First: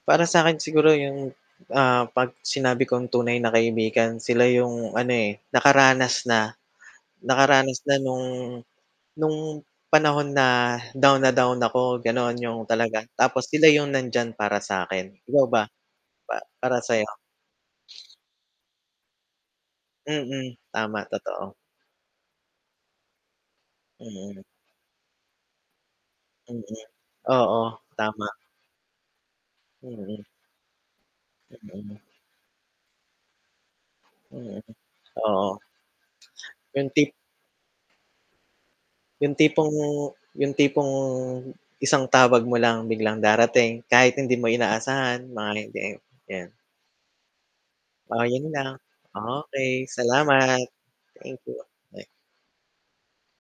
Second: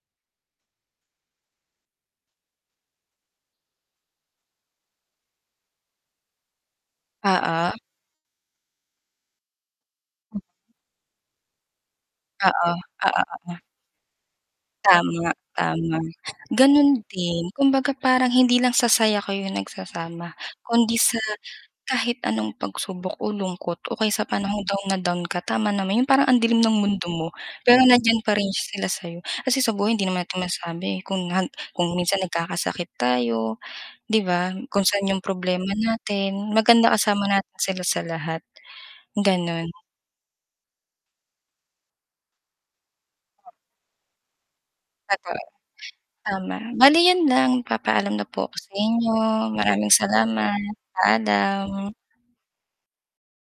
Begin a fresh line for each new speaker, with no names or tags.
Para sa akin siguro 'yong 'pag sinabi kong tunay na kaibigan, sila 'yong ano eh, nakaranas na,
Oo.
nakaranas na no'ng no'ng panahon na down na down ako ganoon 'yong
Oo,
talaga,
oo,
tapos
oo.
sila 'yong nandiyan para sa 'kin.
Tama,
Ikaw ba?
tama.
Para sa
Ganun
'yo?
din kumbaga parang hindi lang sa saya kayo nagsasama,
Mm,
kundi
tama,
sa
totoo.
kahit anong pagsubok o lungkot, o kaya sa
Mm.
panahong down na down ka, tama naman, yung parang ang
Mm,
dilim ng mundo mo,
oo
pero nandiyan
tama.
pa rin sila sayo, kasi sa buhay hindi naman
Mm.
natin masabi kung han kung
Mm.
minsan nagkakasakit tayo, 'di ba?
Mm,
Kung sa'n yung
oo.
problema natin.
Yung
Maganda
tip
kasama natin sila sa lahat,
yung
gano'n.
tipong yung tipong isang tawag mo lang, biglang darating kahit hindi mo inaasahan,
Totoo.
mga hindi, 'yan.
Tama bali yun lang, magpapaalam
Oh,
na po
yun
ako sa
lang,
inyo,
okey.
maraming
Salamat,
salamat,
thank you.
paalam.